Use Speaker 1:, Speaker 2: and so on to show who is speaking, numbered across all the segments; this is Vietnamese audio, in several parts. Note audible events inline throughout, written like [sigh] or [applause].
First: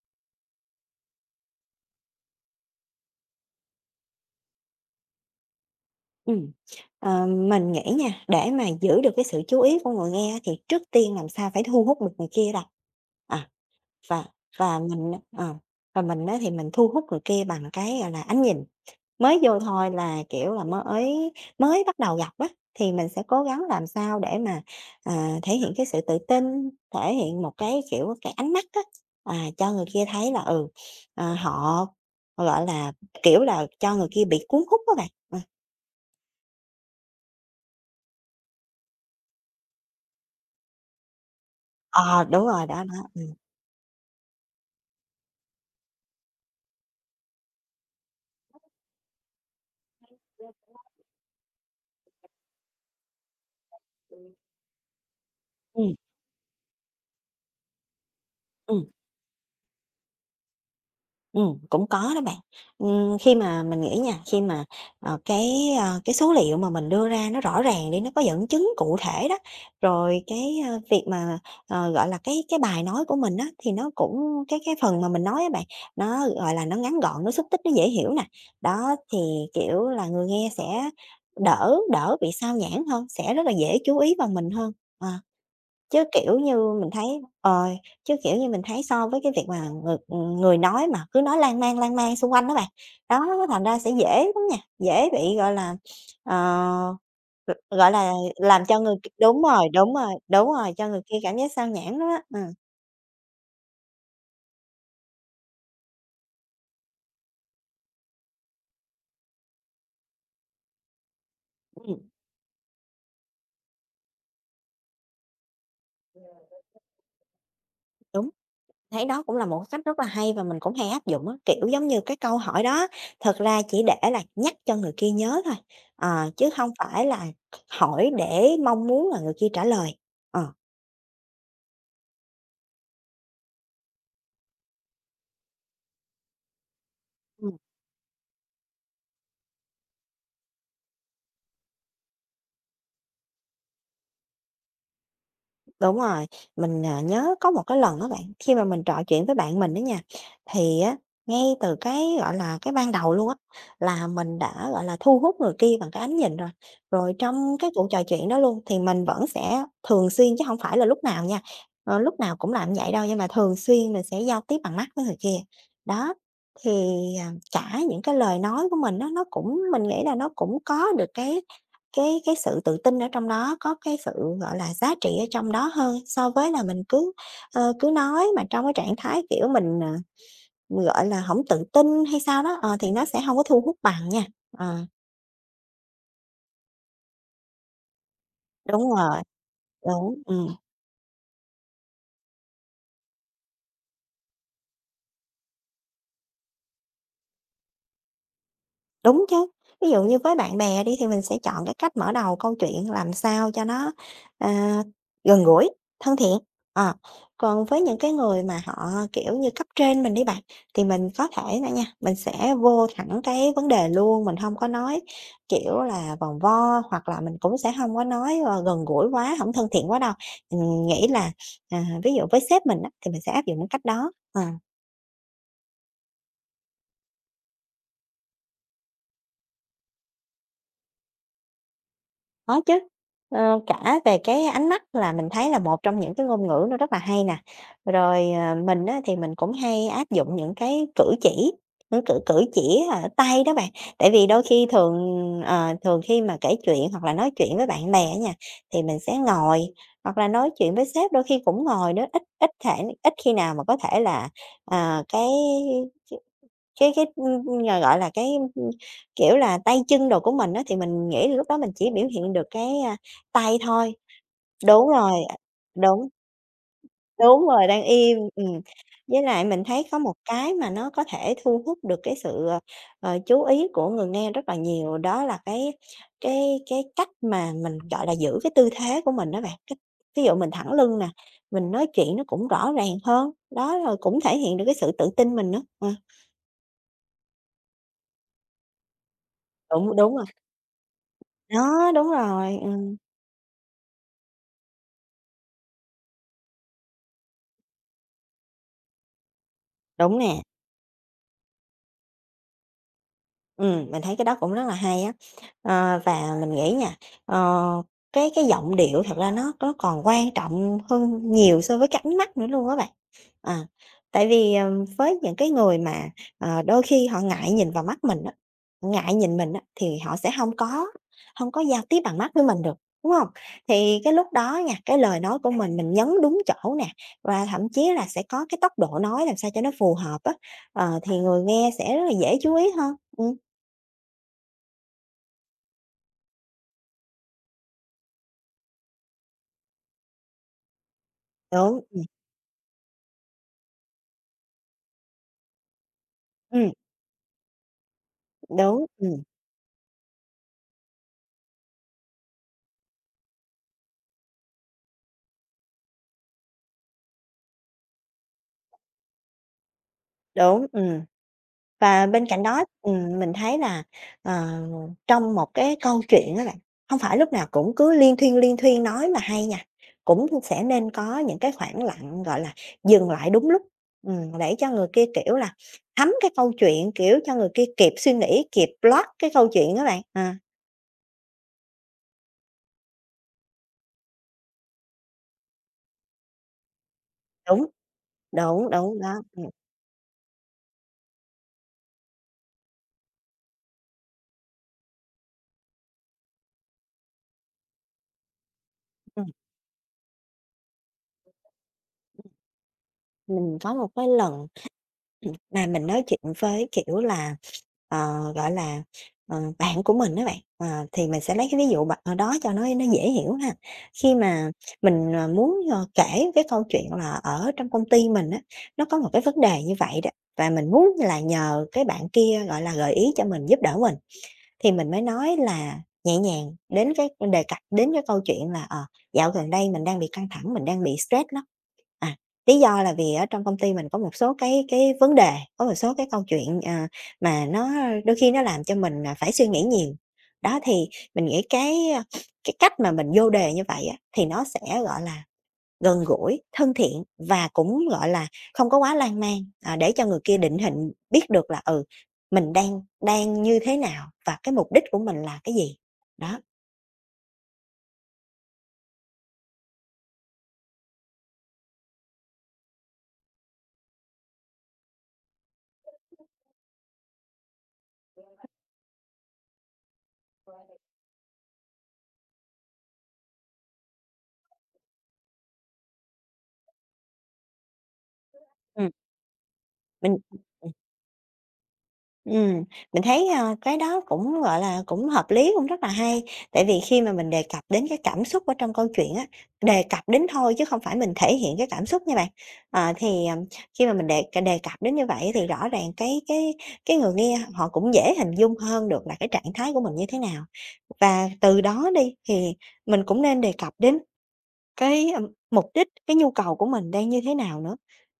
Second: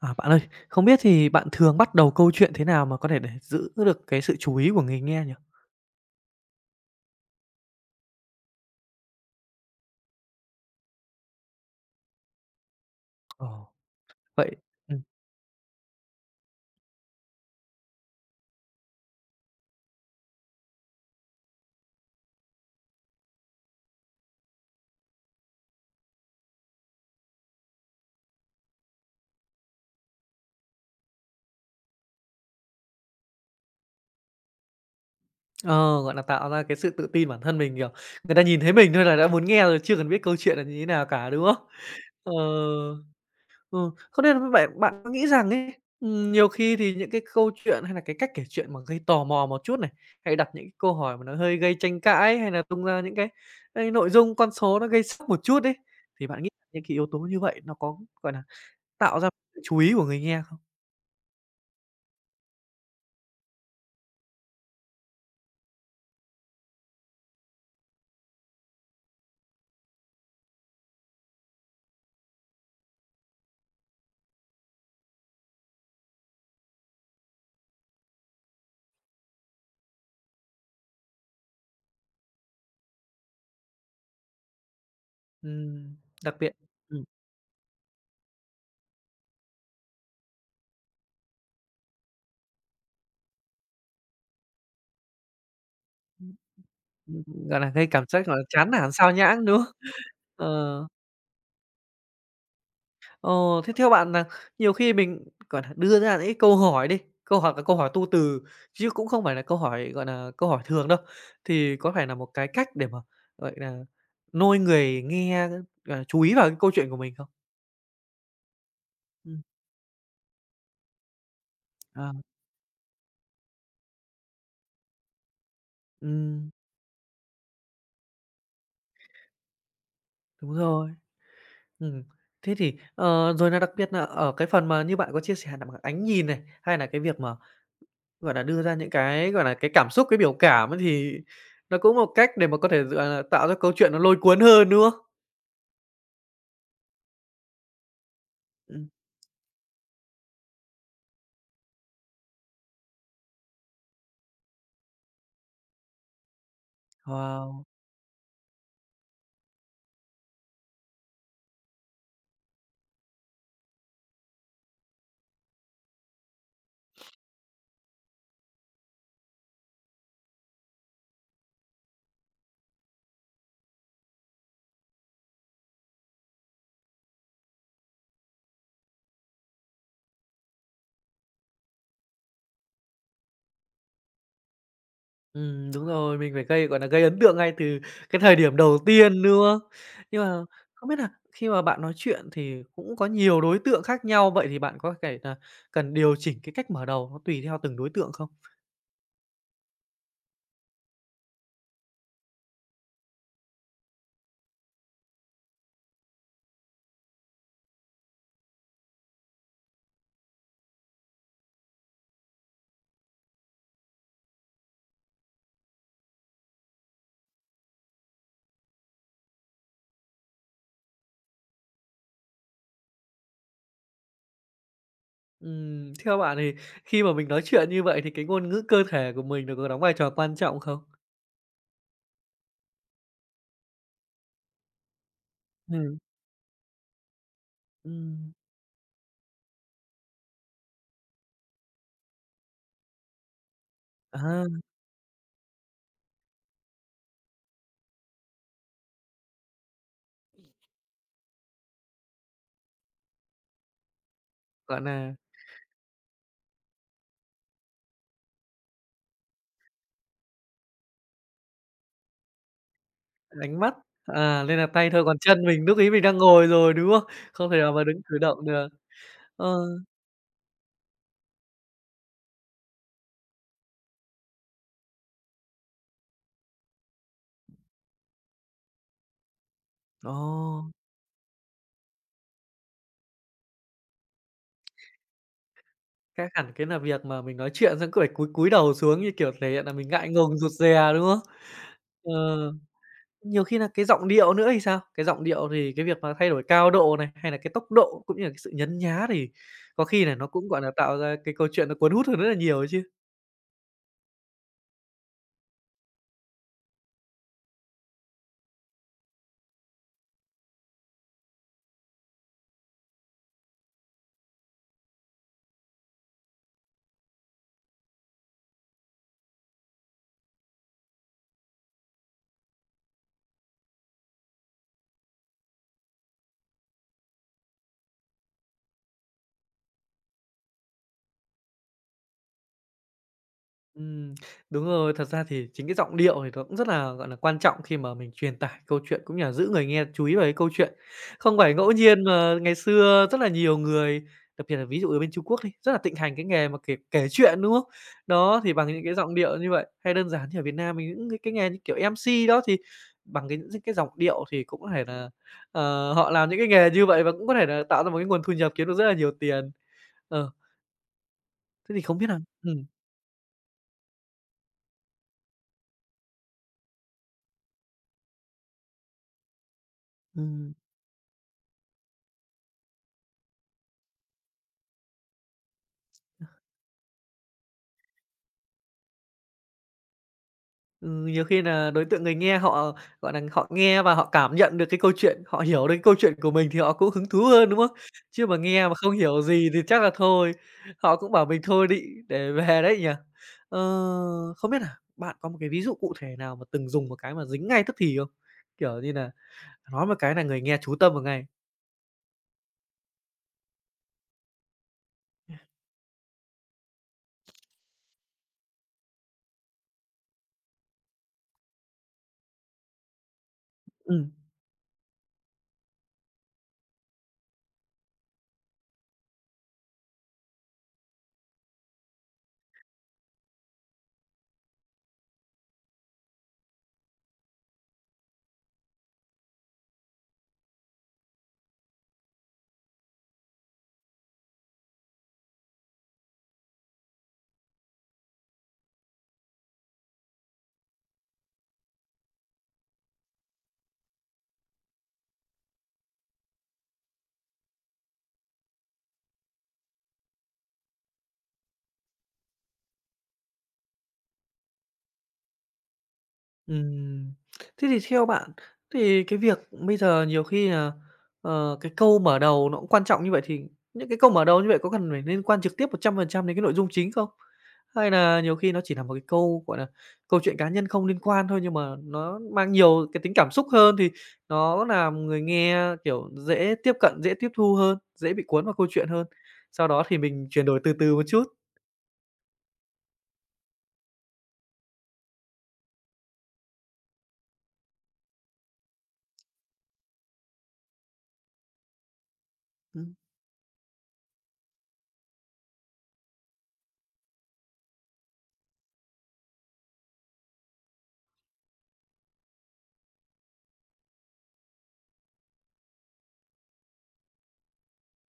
Speaker 1: À, bạn ơi, không biết thì bạn thường bắt đầu câu chuyện thế nào mà có thể để giữ được cái sự chú ý của người nghe nhỉ?
Speaker 2: Ừm, mình nghĩ nha, để mà giữ được cái sự chú ý của người nghe á, thì trước tiên làm sao phải thu hút được người kia đã. À,
Speaker 1: Ồ.
Speaker 2: và
Speaker 1: Vậy
Speaker 2: và
Speaker 1: ừm,
Speaker 2: mình ờ, và mình á thì mình thu hút người kia bằng cái, gọi là, ánh nhìn. Mới vô thôi là, kiểu là, mới mới bắt đầu gặp á, thì mình sẽ cố gắng làm sao để mà, à, thể hiện cái sự tự tin, thể hiện một cái, kiểu, cái ánh mắt á, à, cho người kia thấy là, ừ, ờ, họ, họ gọi là, kiểu là, cho người kia bị cuốn hút á bạn. Ờ.
Speaker 1: ờ, gọi là, tạo ra cái sự tự tin bản thân mình, kiểu, người ta nhìn thấy mình thôi là đã muốn nghe rồi, chưa cần biết câu chuyện là như thế nào cả, đúng không?
Speaker 2: Ờ,
Speaker 1: Ờ,
Speaker 2: đúng rồi, đó, đó,
Speaker 1: ừ, không nên là vậy bạn có nghĩ rằng ấy, nhiều khi thì những cái câu chuyện hay là cái cách kể chuyện mà gây tò mò một chút này, hay đặt những cái câu hỏi mà nó hơi gây tranh cãi, hay là tung ra những cái nội dung con số nó gây sốc một chút đấy,
Speaker 2: Ừm,
Speaker 1: thì bạn nghĩ những cái yếu tố như vậy nó có, gọi là,
Speaker 2: ừm,
Speaker 1: tạo ra sự chú ý của người nghe không?
Speaker 2: cũng có đó bạn. Khi mà mình nghĩ nha, khi mà, ờ, cái, ơ, cái số liệu mà mình đưa ra nó rõ ràng đi, nó có dẫn chứng cụ thể đó, rồi cái, ơ, việc mà, ờ, gọi là, cái bài nói của mình á, thì nó cũng cái phần mà mình nói á bạn, nó, gọi là, nó ngắn gọn, nó xúc tích, nó dễ hiểu nè. Đó, thì, kiểu là, người nghe sẽ đỡ đỡ bị xao nhãng hơn, sẽ rất là dễ chú ý vào mình hơn. Ờ.
Speaker 1: Ừm,
Speaker 2: Chứ,
Speaker 1: đặc
Speaker 2: kiểu
Speaker 1: biệt
Speaker 2: như, mình thấy
Speaker 1: ừm,
Speaker 2: ờ, chứ, kiểu như, mình thấy so với cái việc mà người người nói mà cứ nói lan man xung quanh đó bạn, đó, thành ra sẽ dễ lắm nha, dễ bị, gọi là, ờ,
Speaker 1: gọi là, gây
Speaker 2: gọi
Speaker 1: cảm
Speaker 2: là,
Speaker 1: giác, gọi là,
Speaker 2: làm
Speaker 1: chán
Speaker 2: cho
Speaker 1: nản,
Speaker 2: người k
Speaker 1: xao
Speaker 2: đúng
Speaker 1: nhãng, đúng
Speaker 2: rồi,
Speaker 1: không?
Speaker 2: đúng rồi, đúng rồi,
Speaker 1: Ờ,
Speaker 2: cho người kia cảm giác sao nhãng đó, á.
Speaker 1: ồ, thế theo bạn là nhiều khi mình, gọi là đưa ra những cái câu hỏi đi, câu hỏi là câu hỏi tu từ, chứ cũng không phải là câu hỏi, gọi là câu hỏi thường đâu, thì có
Speaker 2: Ừm,
Speaker 1: phải là một cái cách để mà, gọi là nôi người nghe, gọi là, chú ý vào cái câu chuyện của mình không?
Speaker 2: đúng, thấy đó cũng
Speaker 1: Ừm.
Speaker 2: là một cách rất là hay và mình cũng hay áp dụng á, kiểu, giống như
Speaker 1: Ờ.
Speaker 2: cái câu hỏi đó thật ra chỉ để là nhắc cho người kia nhớ thôi, chứ
Speaker 1: Ừm,
Speaker 2: không phải là hỏi để mong muốn là người kia trả lời. Ờ.
Speaker 1: đúng rồi, ừm. Thế thì, rồi là đặc biệt nà ở cái phần mà như bạn có chia sẻ nà bằng ánh nhìn này, hay nà cái việc mà gọi là, đưa ra những cái, gọi là, cái cảm xúc, cái biểu cảm ấy thì nó cũng một cách để mà có thể, gọi là, tạo ra câu chuyện nó lôi cuốn hơn, đúng không?
Speaker 2: Đúng rồi, mình, à, nhớ có một cái lần đó bạn, khi mà mình
Speaker 1: Ừm,
Speaker 2: trò chuyện với bạn mình đó nha, thì á, ngay từ cái, gọi là, cái ban đầu luôn á, là mình đã, gọi là, thu hút người kia bằng cái ánh nhìn rồi. Rồi trong
Speaker 1: wow,
Speaker 2: cái cuộc trò chuyện đó luôn thì mình vẫn sẽ thường xuyên chứ không phải là lúc nào nha, lúc nào cũng làm vậy đâu, nhưng mà thường xuyên mình sẽ giao tiếp bằng mắt với người kia. Đó, thì, à, cả những cái lời nói của mình đó nó cũng mình nghĩ là nó cũng có được cái cái sự tự tin ở trong đó, có cái sự, gọi là, giá trị ở trong đó hơn so với là mình cứ, cứ nói mà trong cái trạng thái, kiểu, mình, à, gọi là, không tự tin hay sao đó, ờ, thì nó sẽ không có thu hút bằng nha. Ờ,
Speaker 1: đúng rồi, mình phải gây, gọi là, gây ấn tượng ngay từ cái thời điểm đầu
Speaker 2: đúng rồi,
Speaker 1: tiên, đúng không?
Speaker 2: đúng,
Speaker 1: Nhưng mà
Speaker 2: ừm.
Speaker 1: không biết là khi mà bạn nói chuyện thì cũng có nhiều đối tượng khác nhau, vậy thì bạn có thể nà cần điều chỉnh cái cách mở đầu nó tùy theo từng đối tượng không?
Speaker 2: Đúng chứ. Ví dụ như với bạn bè đi thì mình sẽ chọn cái cách mở đầu câu chuyện làm sao cho nó, ờ, gần gũi, thân thiện, ờ. Còn với những cái người mà họ, kiểu như, cấp trên mình đi bạn, thì mình có thể nà nha, mình sẽ vô thẳng cái vấn đề luôn, mình không có nói, kiểu là, vòng vo, hoặc là mình cũng sẽ không có nói, gần gũi quá, không thân thiện quá đâu. Mình nghĩ là, à, ví dụ với sếp mình á, thì mình sẽ áp dụng cái cách đó, ờ.
Speaker 1: Theo bạn thì khi mà mình nói chuyện như vậy thì cái ngôn ngữ cơ thể của mình nó có đóng vai trò quan trọng không?
Speaker 2: Có chứ, ờ, cả về cái ánh mắt là mình thấy là một
Speaker 1: Ừm,
Speaker 2: trong những cái ngôn ngữ nó rất là hay nè. Rồi,
Speaker 1: ừm,
Speaker 2: ờ, mình á thì mình cũng hay áp dụng những cái cử chỉ, những cử cử chỉ ở tay đó bạn. Tại vì đôi
Speaker 1: à,
Speaker 2: khi thường, thường khi mà kể chuyện hoặc là nói chuyện với bạn bè á nha, thì mình sẽ ngồi, hoặc là nói chuyện với sếp đôi khi cũng ngồi nữa, ít ít thể ít khi nào mà có thể là,
Speaker 1: gọi
Speaker 2: à,
Speaker 1: nà
Speaker 2: cái gọi là, ưm, kiểu là, tay chân đồ của mình á, thì mình nghĩ là lúc đó mình chỉ biểu hiện được cái, a, tay
Speaker 1: đánh mắt,
Speaker 2: thôi.
Speaker 1: nên là
Speaker 2: Đúng
Speaker 1: tay thôi,
Speaker 2: rồi,
Speaker 1: còn
Speaker 2: à,
Speaker 1: chân mình lúc ấy mình
Speaker 2: đúng,
Speaker 1: đang ngồi rồi, đúng không?
Speaker 2: đúng
Speaker 1: Không thể
Speaker 2: rồi,
Speaker 1: nào
Speaker 2: đang
Speaker 1: mà đứng
Speaker 2: im,
Speaker 1: cử động
Speaker 2: ừm.
Speaker 1: được.
Speaker 2: Với lại
Speaker 1: Ờ,
Speaker 2: mình thấy có một cái mà nó có thể thu hút được cái sự, chú ý của người nghe rất là nhiều, đó là cái cách mà mình, gọi là, giữ cái tư thế của mình đó bạn. Cái
Speaker 1: ồ,
Speaker 2: ví dụ mình thẳng lưng nè, mình nói chuyện nó cũng rõ ràng hơn, đó, rồi cũng thể hiện được cái sự tự tin mình nữa. Ờ,
Speaker 1: khác hẳn cái là việc mà mình nói chuyện xong cứ phải cúi cúi đầu xuống như kiểu thể hiện là mình
Speaker 2: đúng,
Speaker 1: ngại
Speaker 2: đúng rồi.
Speaker 1: ngùng, rụt rè, đúng không?
Speaker 2: Đó, đúng
Speaker 1: Ờ,
Speaker 2: rồi,
Speaker 1: nhiều khi là cái giọng điệu nữa thì sao? Cái giọng điệu thì cái việc mà thay đổi cao độ này, hay là cái tốc độ cũng như là cái sự nhấn nhá thì có khi nà
Speaker 2: đúng
Speaker 1: nó
Speaker 2: nè.
Speaker 1: cũng, gọi là tạo ra cái câu chuyện nó cuốn hút hơn rất là nhiều chứ.
Speaker 2: Mình thấy cái đó cũng rất là hay á. Ờ, và mình nghĩ nha, ờ, cái giọng điệu thật ra nó còn quan trọng hơn nhiều so với cái ánh mắt nữa luôn á bạn. À, tại vì, với những cái người mà, đôi khi họ ngại nhìn vào mắt mình á, ngại nhìn mình á, thì họ sẽ không có giao tiếp bằng mắt với mình được, đúng không? Thì cái lúc đó nha, cái lời nói của mình nhấn đúng chỗ nè, và thậm chí là sẽ có cái tốc độ nói làm sao cho nó phù hợp á, ờ, thì người nghe sẽ rất là dễ chú ý hơn. Ừm.
Speaker 1: Ừm, đúng rồi. Thật ra thì chính cái giọng điệu thì nó cũng rất là, gọi là, quan trọng khi mà mình truyền tải câu chuyện, cũng như là giữ người nghe chú ý vào cái câu chuyện. Không phải ngẫu
Speaker 2: Đúng,
Speaker 1: nhiên mà ngày xưa rất là nhiều người, đặc biệt là ví dụ ở bên Trung Quốc đi, rất là thịnh hành cái nghề mà
Speaker 2: ừm,
Speaker 1: kể kể chuyện, đúng không? Đó, thì bằng những
Speaker 2: đúng,
Speaker 1: cái giọng điệu như vậy, hay đơn giản thì ở Việt Nam mình những cái nghề như kiểu MC đó, thì bằng cái những cái giọng điệu thì cũng có thể là, ờ, họ làm những cái nghề như vậy và cũng có thể là tạo ra một cái nguồn thu nhập kiếm được rất là nhiều tiền. Ờ,
Speaker 2: đúng.
Speaker 1: thế thì không
Speaker 2: Và
Speaker 1: biết là
Speaker 2: bên cạnh đó, mình thấy là, ờ, trong một cái câu chuyện á bạn, hông phải lúc nào cũng cứ liên thuyên nói mà hay nha, cũng
Speaker 1: ừm.
Speaker 2: sẽ nên có những cái khoảng lặng, gọi là, dừng lại đúng lúc, để cho người kia, kiểu là, thấm cái câu chuyện, kiểu, cho người kia kịp suy nghĩ, kịp plot cái câu chuyện á bạn. À,
Speaker 1: Ừ, nhiều khi là đối tượng người nghe họ, gọi là họ nghe và họ cảm nhận được cái câu chuyện, họ hiểu được cái câu chuyện của mình thì họ cũng hứng thú hơn, đúng
Speaker 2: đúng,
Speaker 1: không? Chứ mà nghe
Speaker 2: đúng,
Speaker 1: mà không
Speaker 2: đúng, đó,
Speaker 1: hiểu
Speaker 2: ừm.
Speaker 1: gì thì chắc là thôi, họ cũng bảo mình thôi đi, để về đấy nhỉ? Ờ, không biết là bạn có một cái ví dụ cụ thể nào mà từng dùng một cái mà dính ngay tức thì không? Kiểu như là nói một cái là người nghe chú tâm vào ngay.
Speaker 2: Mình có một cái lần [clears throat] mà mình nói chuyện với, kiểu là, gọi là, bạn của mình á bạn, thì mình sẽ lấy cái ví dụ bạn ờ, đó cho nó dễ hiểu ha.
Speaker 1: Ừm.
Speaker 2: Khi mà mình, muốn, kể cái câu chuyện là ở trong công ty mình á, nó có một cái vấn đề như vậy đó, và mình muốn là nhờ cái bạn kia, gọi là, gợi ý cho mình, giúp đỡ mình. Thì mình mới nói là nhẹ nhàng đến cái đề cập đến cái câu chuyện là, ờ, "Dạo gần đây mình đang bị căng thẳng, mình đang bị stress lắm." À, lý do là vì ở trong công ty mình có một số cái vấn đề, có một số cái câu chuyện, mà nó đôi khi nó làm cho mình, à, phải suy nghĩ nhiều. Đó, thì mình nghĩ cái, cái cách mà mình vô đề như vậy á, thì nó sẽ, gọi là, gần gũi, thân thiện và cũng, gọi là, không có quá lan man, à, để cho người kia định hình, biết được là, ừ, mình đang đang như thế nào và cái mục đích của mình là cái gì. Đó,
Speaker 1: Ừm, thế thì theo bạn thì cái việc bây giờ nhiều khi là, cái câu mở đầu nó cũng quan trọng như vậy thì những cái câu mở đầu như vậy có cần phải liên quan trực tiếp 100% đến cái nội dung chính không? Hay là nhiều khi nó chỉ là một cái câu, gọi là, câu chuyện cá nhân không liên quan thôi nhưng mà nó mang nhiều cái tính cảm xúc hơn thì nó làm người nghe, kiểu, dễ tiếp cận, dễ tiếp thu hơn, dễ bị cuốn vào câu chuyện
Speaker 2: Ừm.
Speaker 1: hơn, sau đó thì
Speaker 2: mình
Speaker 1: mình chuyển đổi từ từ một chút.
Speaker 2: Ừm, mình thấy, a, cái đó cũng, gọi là, cũng hợp lý, cũng rất là hay. Tại vì khi mà mình đề cập đến cái cảm xúc ở trong câu chuyện á, đề cập đến thôi chứ không phải mình thể hiện cái cảm xúc nha bạn. Ờ,
Speaker 1: Ừm,
Speaker 2: thì, khi mà mình đề đề cập đến như vậy thì rõ ràng cái người nghe họ cũng dễ hình dung hơn được là cái trạng thái của mình như thế nào. Và từ đó đi thì mình cũng nên đề cập đến cái, mục đích, cái nhu cầu của mình đang như thế nào nữa.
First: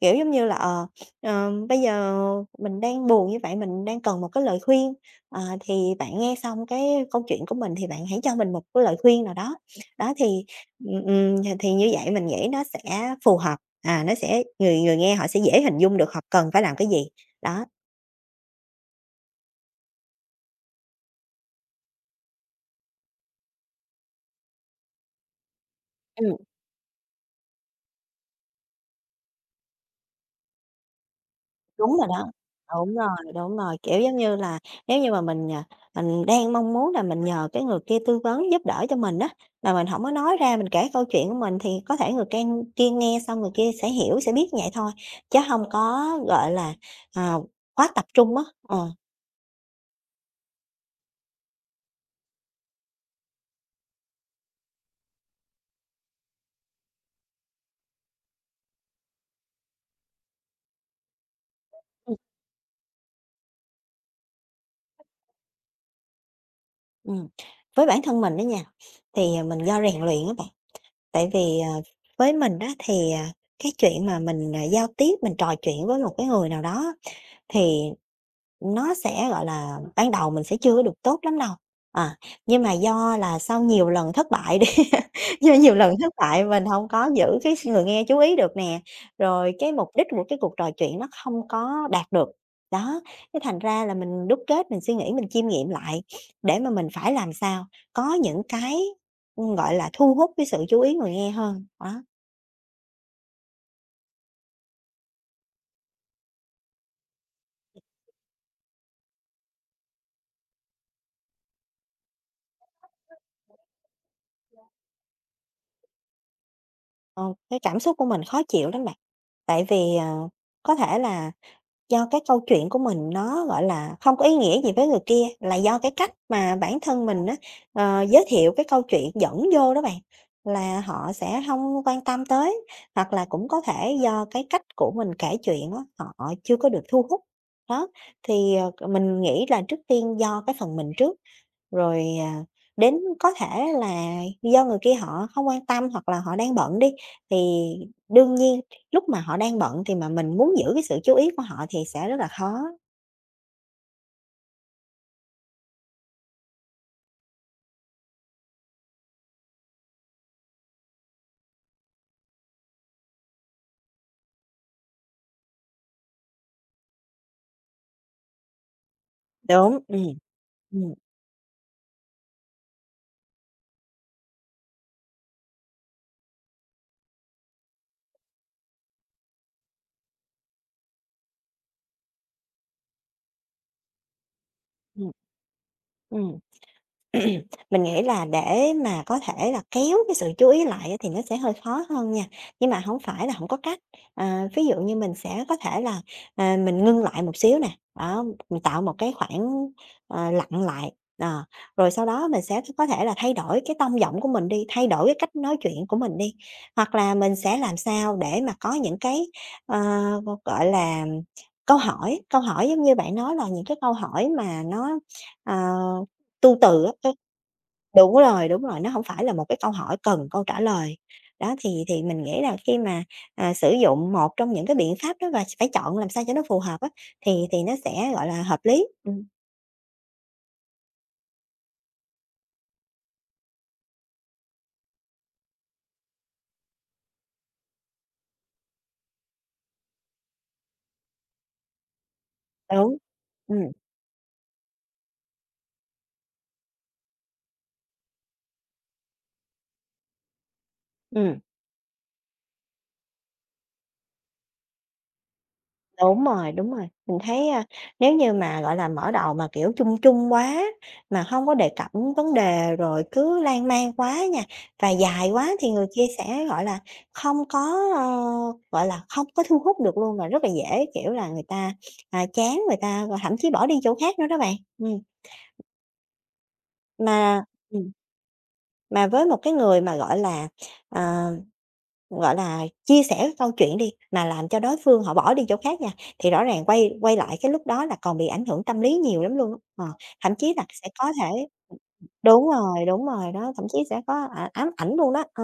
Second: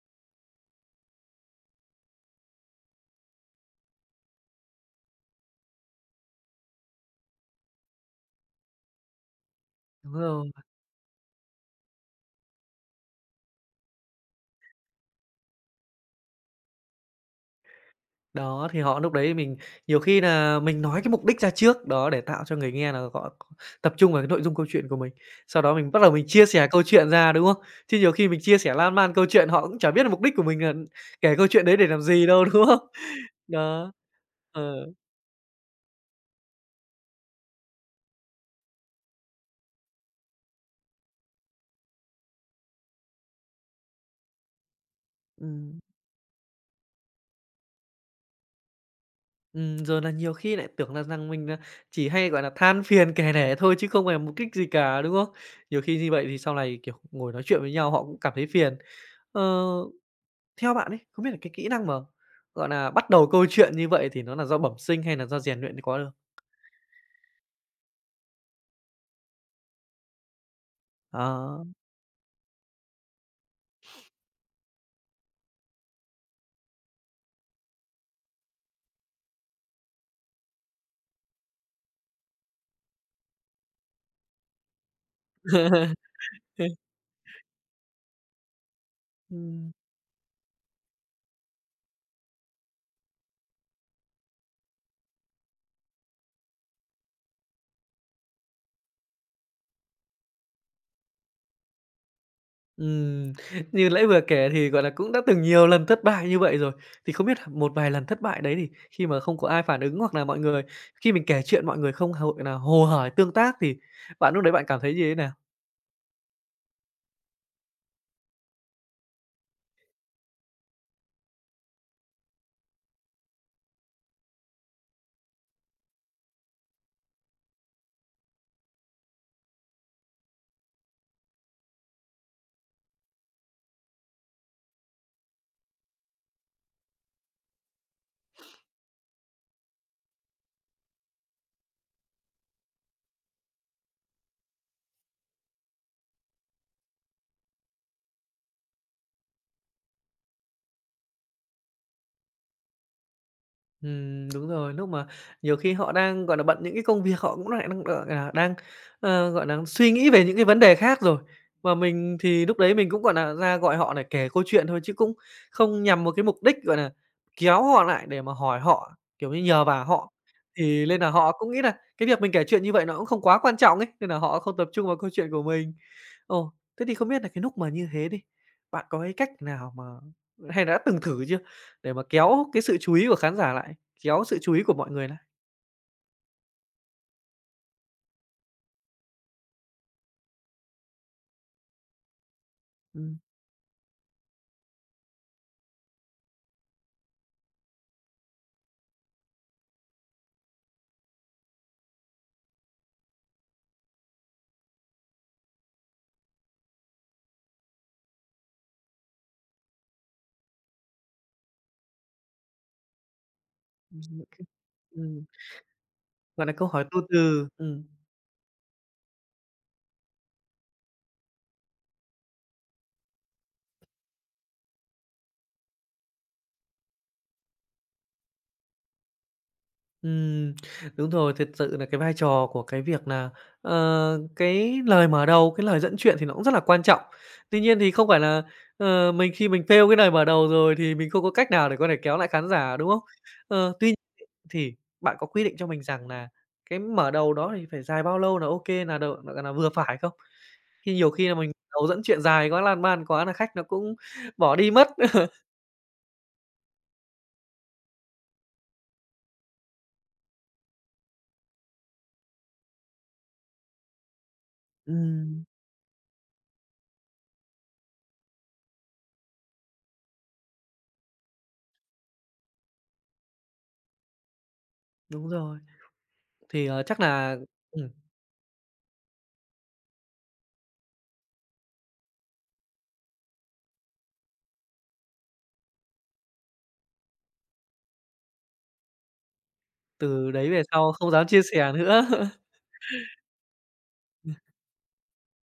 Speaker 2: Kiểu, giống như là, bây giờ mình đang buồn như vậy, mình đang cần một cái lời khuyên, ờ, thì bạn nghe xong cái câu chuyện của mình thì bạn hãy cho mình một cái lời khuyên nào đó.
Speaker 1: đúng
Speaker 2: Đó, thì,
Speaker 1: rồi.
Speaker 2: thì như vậy mình nghĩ nó sẽ phù hợp, à, nó sẽ người người nghe họ sẽ dễ hình dung được họ cần phải làm cái gì, đó.
Speaker 1: Đó, thì họ lúc đấy mình nhiều khi nà mình nói cái mục đích ra trước, đó, để tạo cho người nghe là họ tập trung vào cái nội dung câu chuyện của mình. Sau đó mình bắt đầu mình chia sẻ câu chuyện ra, đúng không? Chứ nhiều khi mình chia sẻ lan man câu chuyện họ cũng chả biết là mục đích của mình là kể câu chuyện đấy để
Speaker 2: Đúng
Speaker 1: làm
Speaker 2: rồi đó.
Speaker 1: gì đâu, [laughs] đúng không?
Speaker 2: Đúng rồi,
Speaker 1: Đó.
Speaker 2: kiểu, giống như là,
Speaker 1: Ờ,
Speaker 2: nếu như mà mình, à, mình đang mong muốn là mình nhờ cái người kia tư vấn giúp đỡ cho mình á, mà mình không có nói ra, mình kể câu chuyện của mình thì có thể người can kia nghe xong người kia sẽ hiểu, sẽ biết vậy thôi, chứ không
Speaker 1: ừm,
Speaker 2: có, gọi là, ờ, quá tập trung á. Ờ,
Speaker 1: rồi là nhiều khi lại tưởng là rằng mình là chỉ hay, gọi là, than phiền kể lể thôi chứ không phải mục đích gì cả, đúng không? Nhiều khi như vậy thì sau này, kiểu, ngồi nói chuyện với nhau họ cũng cảm thấy phiền. Ờ. Theo bạn ấy, không biết là cái kỹ năng mà,
Speaker 2: Ừm.
Speaker 1: gọi là bắt đầu câu chuyện như vậy thì nó là do bẩm sinh hay là do rèn luyện mới có được?
Speaker 2: ừm. Với bản thân mình đó nha, thì, mình do rèn luyện á bạn. Tại vì,
Speaker 1: Đó.
Speaker 2: với mình đó thì, cái chuyện mà mình, giao tiếp, mình trò chuyện với một cái người nào đó thì nó sẽ, gọi là, ban đầu mình sẽ chưa có được tốt lắm đâu, à, nhưng mà do là sau nhiều lần thất bại đi, [laughs] do nhiều lần thất bại mình
Speaker 1: Ừm.
Speaker 2: không có giữ cái người nghe chú ý được nè, rồi cái
Speaker 1: Ừm,
Speaker 2: mục đích của cái cuộc trò chuyện nó không có đạt được. Đó, cái thành ra là mình đúc kết, mình suy nghĩ, mình chiêm nghiệm lại để mà mình phải làm sao có những cái, gọi là, thu hút cái sự chú ý người nghe hơn. Đó,
Speaker 1: ừm, như nãy vừa kể thì, gọi là, cũng đã từng nhiều lần thất bại như vậy rồi, thì không biết là một vài lần thất bại đấy thì khi mà không có ai phản ứng hoặc là mọi người khi mình kể chuyện mọi người không hội là hồ hởi tương tác thì bạn lúc đấy bạn cảm thấy như thế nào?
Speaker 2: ờ, cái cảm xúc của mình khó chịu lắm bạn. Tại vì, có thể là do cái câu chuyện của mình nó, gọi là, không có ý nghĩa gì với người kia, là do cái cách mà bản thân mình á, giới thiệu cái câu chuyện dẫn vô đó bạn, là họ sẽ không quan tâm tới. Hoặc là cũng có thể do cái cách của mình kể chuyện á, họ chưa có được thu hút. Đó, thì, mình nghĩ là trước tiên do cái phần mình trước. Rồi, đến có thể là do người kia họ không quan tâm hoặc là họ đang bận đi, thì đương nhiên lúc mà họ đang bận thì mà mình muốn giữ cái sự chú ý của họ thì sẽ rất là khó.
Speaker 1: Đúng rồi, lúc mà nhiều khi họ đang, gọi là, bận những cái công việc họ cũng lại đang, gọi là, đang, gọi là, suy nghĩ về những cái vấn đề khác rồi. Mà mình thì lúc đấy mình cũng, gọi là ra gọi họ để kể câu chuyện thôi chứ cũng không nhằm một cái mục đích, gọi là kéo họ lại để mà hỏi họ, kiểu như, nhờ
Speaker 2: Đúng.
Speaker 1: vả họ.
Speaker 2: Ừm,
Speaker 1: Thì
Speaker 2: ừm,
Speaker 1: nên là họ cũng nghĩ là cái việc mình kể chuyện như vậy nó cũng không quá quan trọng ấy, nên là họ không tập trung vào câu chuyện của mình. Ồ, thế thì không biết là cái lúc mà như thế đi, bạn có cái cách nào mà hay đã từng thử chưa? Để mà kéo cái sự chú ý của khán giả lại, kéo sự chú ý của mọi người
Speaker 2: ừm.
Speaker 1: lại?
Speaker 2: Ừm. [clears throat] Mình nghĩ là để mà có thể là kéo cái sự chú ý lại á thì nó sẽ hơi khó hơn nha, nhưng mà không
Speaker 1: Ừm,
Speaker 2: phải là không có cách. Ờ, ví dụ như mình sẽ có thể là, mình ngưng lại một xíu nè, đó, mình tạo một cái khoảng, lặng lại, ờ, rồi sau đó mình sẽ có thể là thay đổi cái tông giọng của mình đi, thay đổi cái cách nói chuyện của mình đi. Hoặc là mình sẽ làm sao để mà có những cái, ờ, gọi là, câu hỏi giống như bạn nói là những cái câu
Speaker 1: những
Speaker 2: hỏi
Speaker 1: cái-
Speaker 2: mà nó,
Speaker 1: ừm,
Speaker 2: ờ,
Speaker 1: gọi nà
Speaker 2: tu
Speaker 1: câu
Speaker 2: từ
Speaker 1: hỏi
Speaker 2: á,
Speaker 1: tu
Speaker 2: cái
Speaker 1: từ.
Speaker 2: đúng rồi, đúng rồi, nó hổng phải là một cái câu hỏi cần câu trả lời. Đó, thì mình nghĩ là khi mà, sử dụng một trong những cái biện pháp đó và phải chọn làm sao cho nó phù hợp á, thì nó sẽ, gọi là, hợp lý.
Speaker 1: Ừm, đúng rồi, thật sự là cái vai trò của cái việc là cái lời mở đầu, cái lời dẫn chuyện thì nó cũng rất là quan trọng. Tuy nhiên thì không phải là, mình khi mình fail cái lời mở đầu rồi thì mình không có cách nào để có thể kéo lại khán giả, đúng
Speaker 2: Đúng.
Speaker 1: không?
Speaker 2: Ừm,
Speaker 1: Ờ, tuy thì bạn có quy định cho mình rằng là cái mở đầu đó thì phải dài bao lâu là ok là đầu là vừa phải không? Khi nhiều khi là
Speaker 2: ừm.
Speaker 1: mình đầu dẫn chuyện dài quá, lan man quá là khách nó cũng [laughs] bỏ đi mất. [laughs]
Speaker 2: Đúng rồi, đúng rồi. Mình thấy, nếu như mà, gọi là, mở đầu mà, kiểu, chung chung quá, mà không có đề cập đến vấn đề rồi cứ lan man quá nha, và dài
Speaker 1: Ừm,
Speaker 2: quá thì người kia sẽ, gọi là, không có, ơ, gọi là, không có thu hút được luôn, và rất là dễ, kiểu là, người ta, chán, người ta, thậm chí bỏ đi chỗ khác nữa đó bạn.
Speaker 1: đúng rồi. Thì, ờ, chắc là
Speaker 2: Mà
Speaker 1: ừm,
Speaker 2: ừm. Mà với một cái người mà, gọi là, ờ, gọi là, chia sẻ cái câu chuyện đi, mà làm cho đối phương họ bỏ đi chỗ khác nha, thì rõ ràng quay quay lại cái lúc đó là còn bị ảnh hưởng tâm lý nhiều lắm luôn á. Ờ,
Speaker 1: từ
Speaker 2: thậm
Speaker 1: đấy
Speaker 2: chí
Speaker 1: về
Speaker 2: là sẽ
Speaker 1: sau
Speaker 2: có
Speaker 1: không dám
Speaker 2: thể
Speaker 1: chia sẻ nữa. [laughs]
Speaker 2: đúng rồi đó, thậm chí sẽ có, ám ảnh luôn đó. Ờ,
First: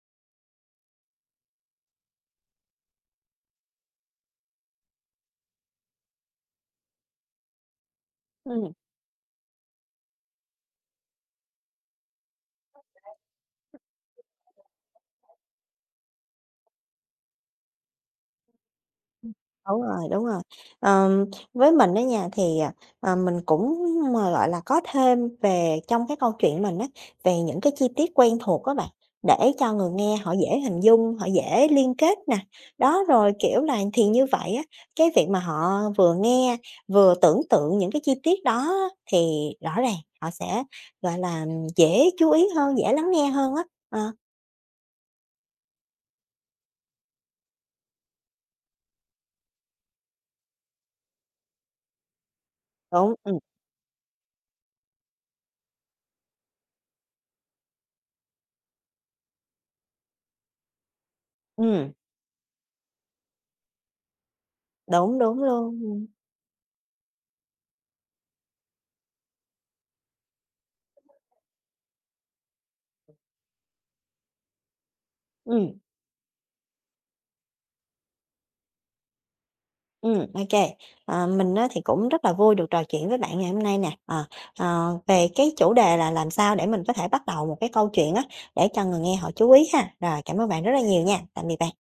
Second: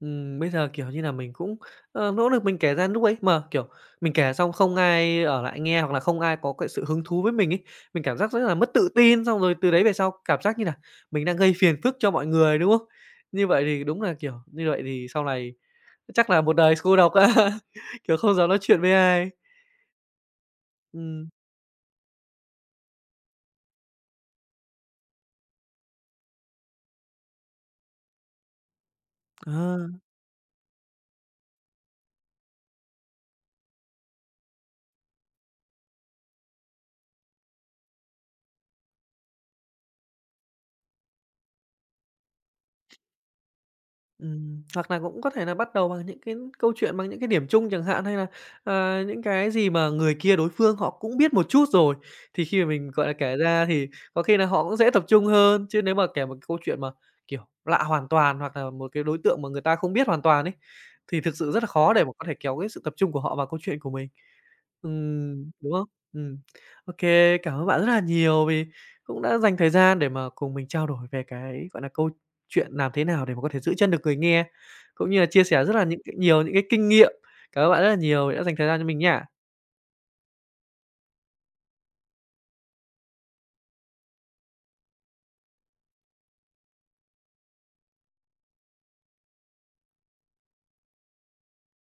Speaker 1: Bây giờ, kiểu như là, mình cũng, nỗ lực mình kể ra lúc ấy mà, kiểu, mình kể xong không ai ở lại nghe hoặc là không ai có cái sự hứng thú với mình ấy, mình cảm giác rất là mất
Speaker 2: ừm,
Speaker 1: tự tin, xong rồi từ đấy về sau cảm giác như là mình đang gây phiền phức cho mọi người, đúng không? Như vậy thì đúng là, kiểu, như vậy thì sau này chắc là một đời cô độc á, [laughs] kiểu, không dám nói chuyện với ai.
Speaker 2: đúng rồi, đúng rồi. Ờm,
Speaker 1: Ừm,
Speaker 2: với mình đó nha, thì, mình cũng mà, gọi là, có thêm về trong cái câu chuyện mình á, về những cái chi tiết quen thuộc các bạn, để cho
Speaker 1: ờ.
Speaker 2: người nghe họ dễ hình dung, họ dễ liên kết nè. Đó, rồi, kiểu là, thì như vậy á, cái việc mà họ vừa nghe, vừa tưởng tượng những cái chi tiết đó á, thì rõ ràng họ sẽ, gọi là, dễ chú ý hơn, dễ lắng nghe hơn á. Ờ,
Speaker 1: Hoặc là cũng có thể là bắt đầu bằng những cái câu chuyện bằng những cái điểm chung chẳng hạn, hay là, những cái gì mà người kia đối phương họ cũng biết một chút rồi, thì khi mà mình, gọi là,
Speaker 2: đúng,
Speaker 1: kể ra thì có khi là họ cũng dễ tập trung hơn. Chứ nếu mà kể một cái câu chuyện mà, kiểu, lạ hoàn toàn hoặc là một cái đối tượng mà người ta không biết hoàn toàn ấy, thì thực sự rất là
Speaker 2: ừm,
Speaker 1: khó để mà có thể kéo cái sự tập trung của họ vào câu chuyện của mình.
Speaker 2: đúng, đúng
Speaker 1: Đúng
Speaker 2: luôn,
Speaker 1: không?
Speaker 2: ừm.
Speaker 1: Ừm. OK, cảm ơn bạn rất là nhiều vì cũng đã dành thời gian để mà cùng mình trao đổi về cái, gọi là, câu chuyện làm thế nào để mà có thể giữ chân được người nghe, cũng như là chia sẻ rất là những cái nhiều những cái kinh nghiệm. Cảm ơn bạn rất là nhiều vì đã dành thời gian cho mình nha.
Speaker 2: Ok kê. Ờ, mình á thì cũng rất là vui được trò chuyện với bạn ngày hôm nay nè. Ờ, Về cái chủ đề là làm sao để mình có thể bắt đầu một cái câu chuyện á, để cho người nghe họ chú ý ha. Rồi, cảm ơn bạn rất là nhiều nha. Tạm biệt bạn.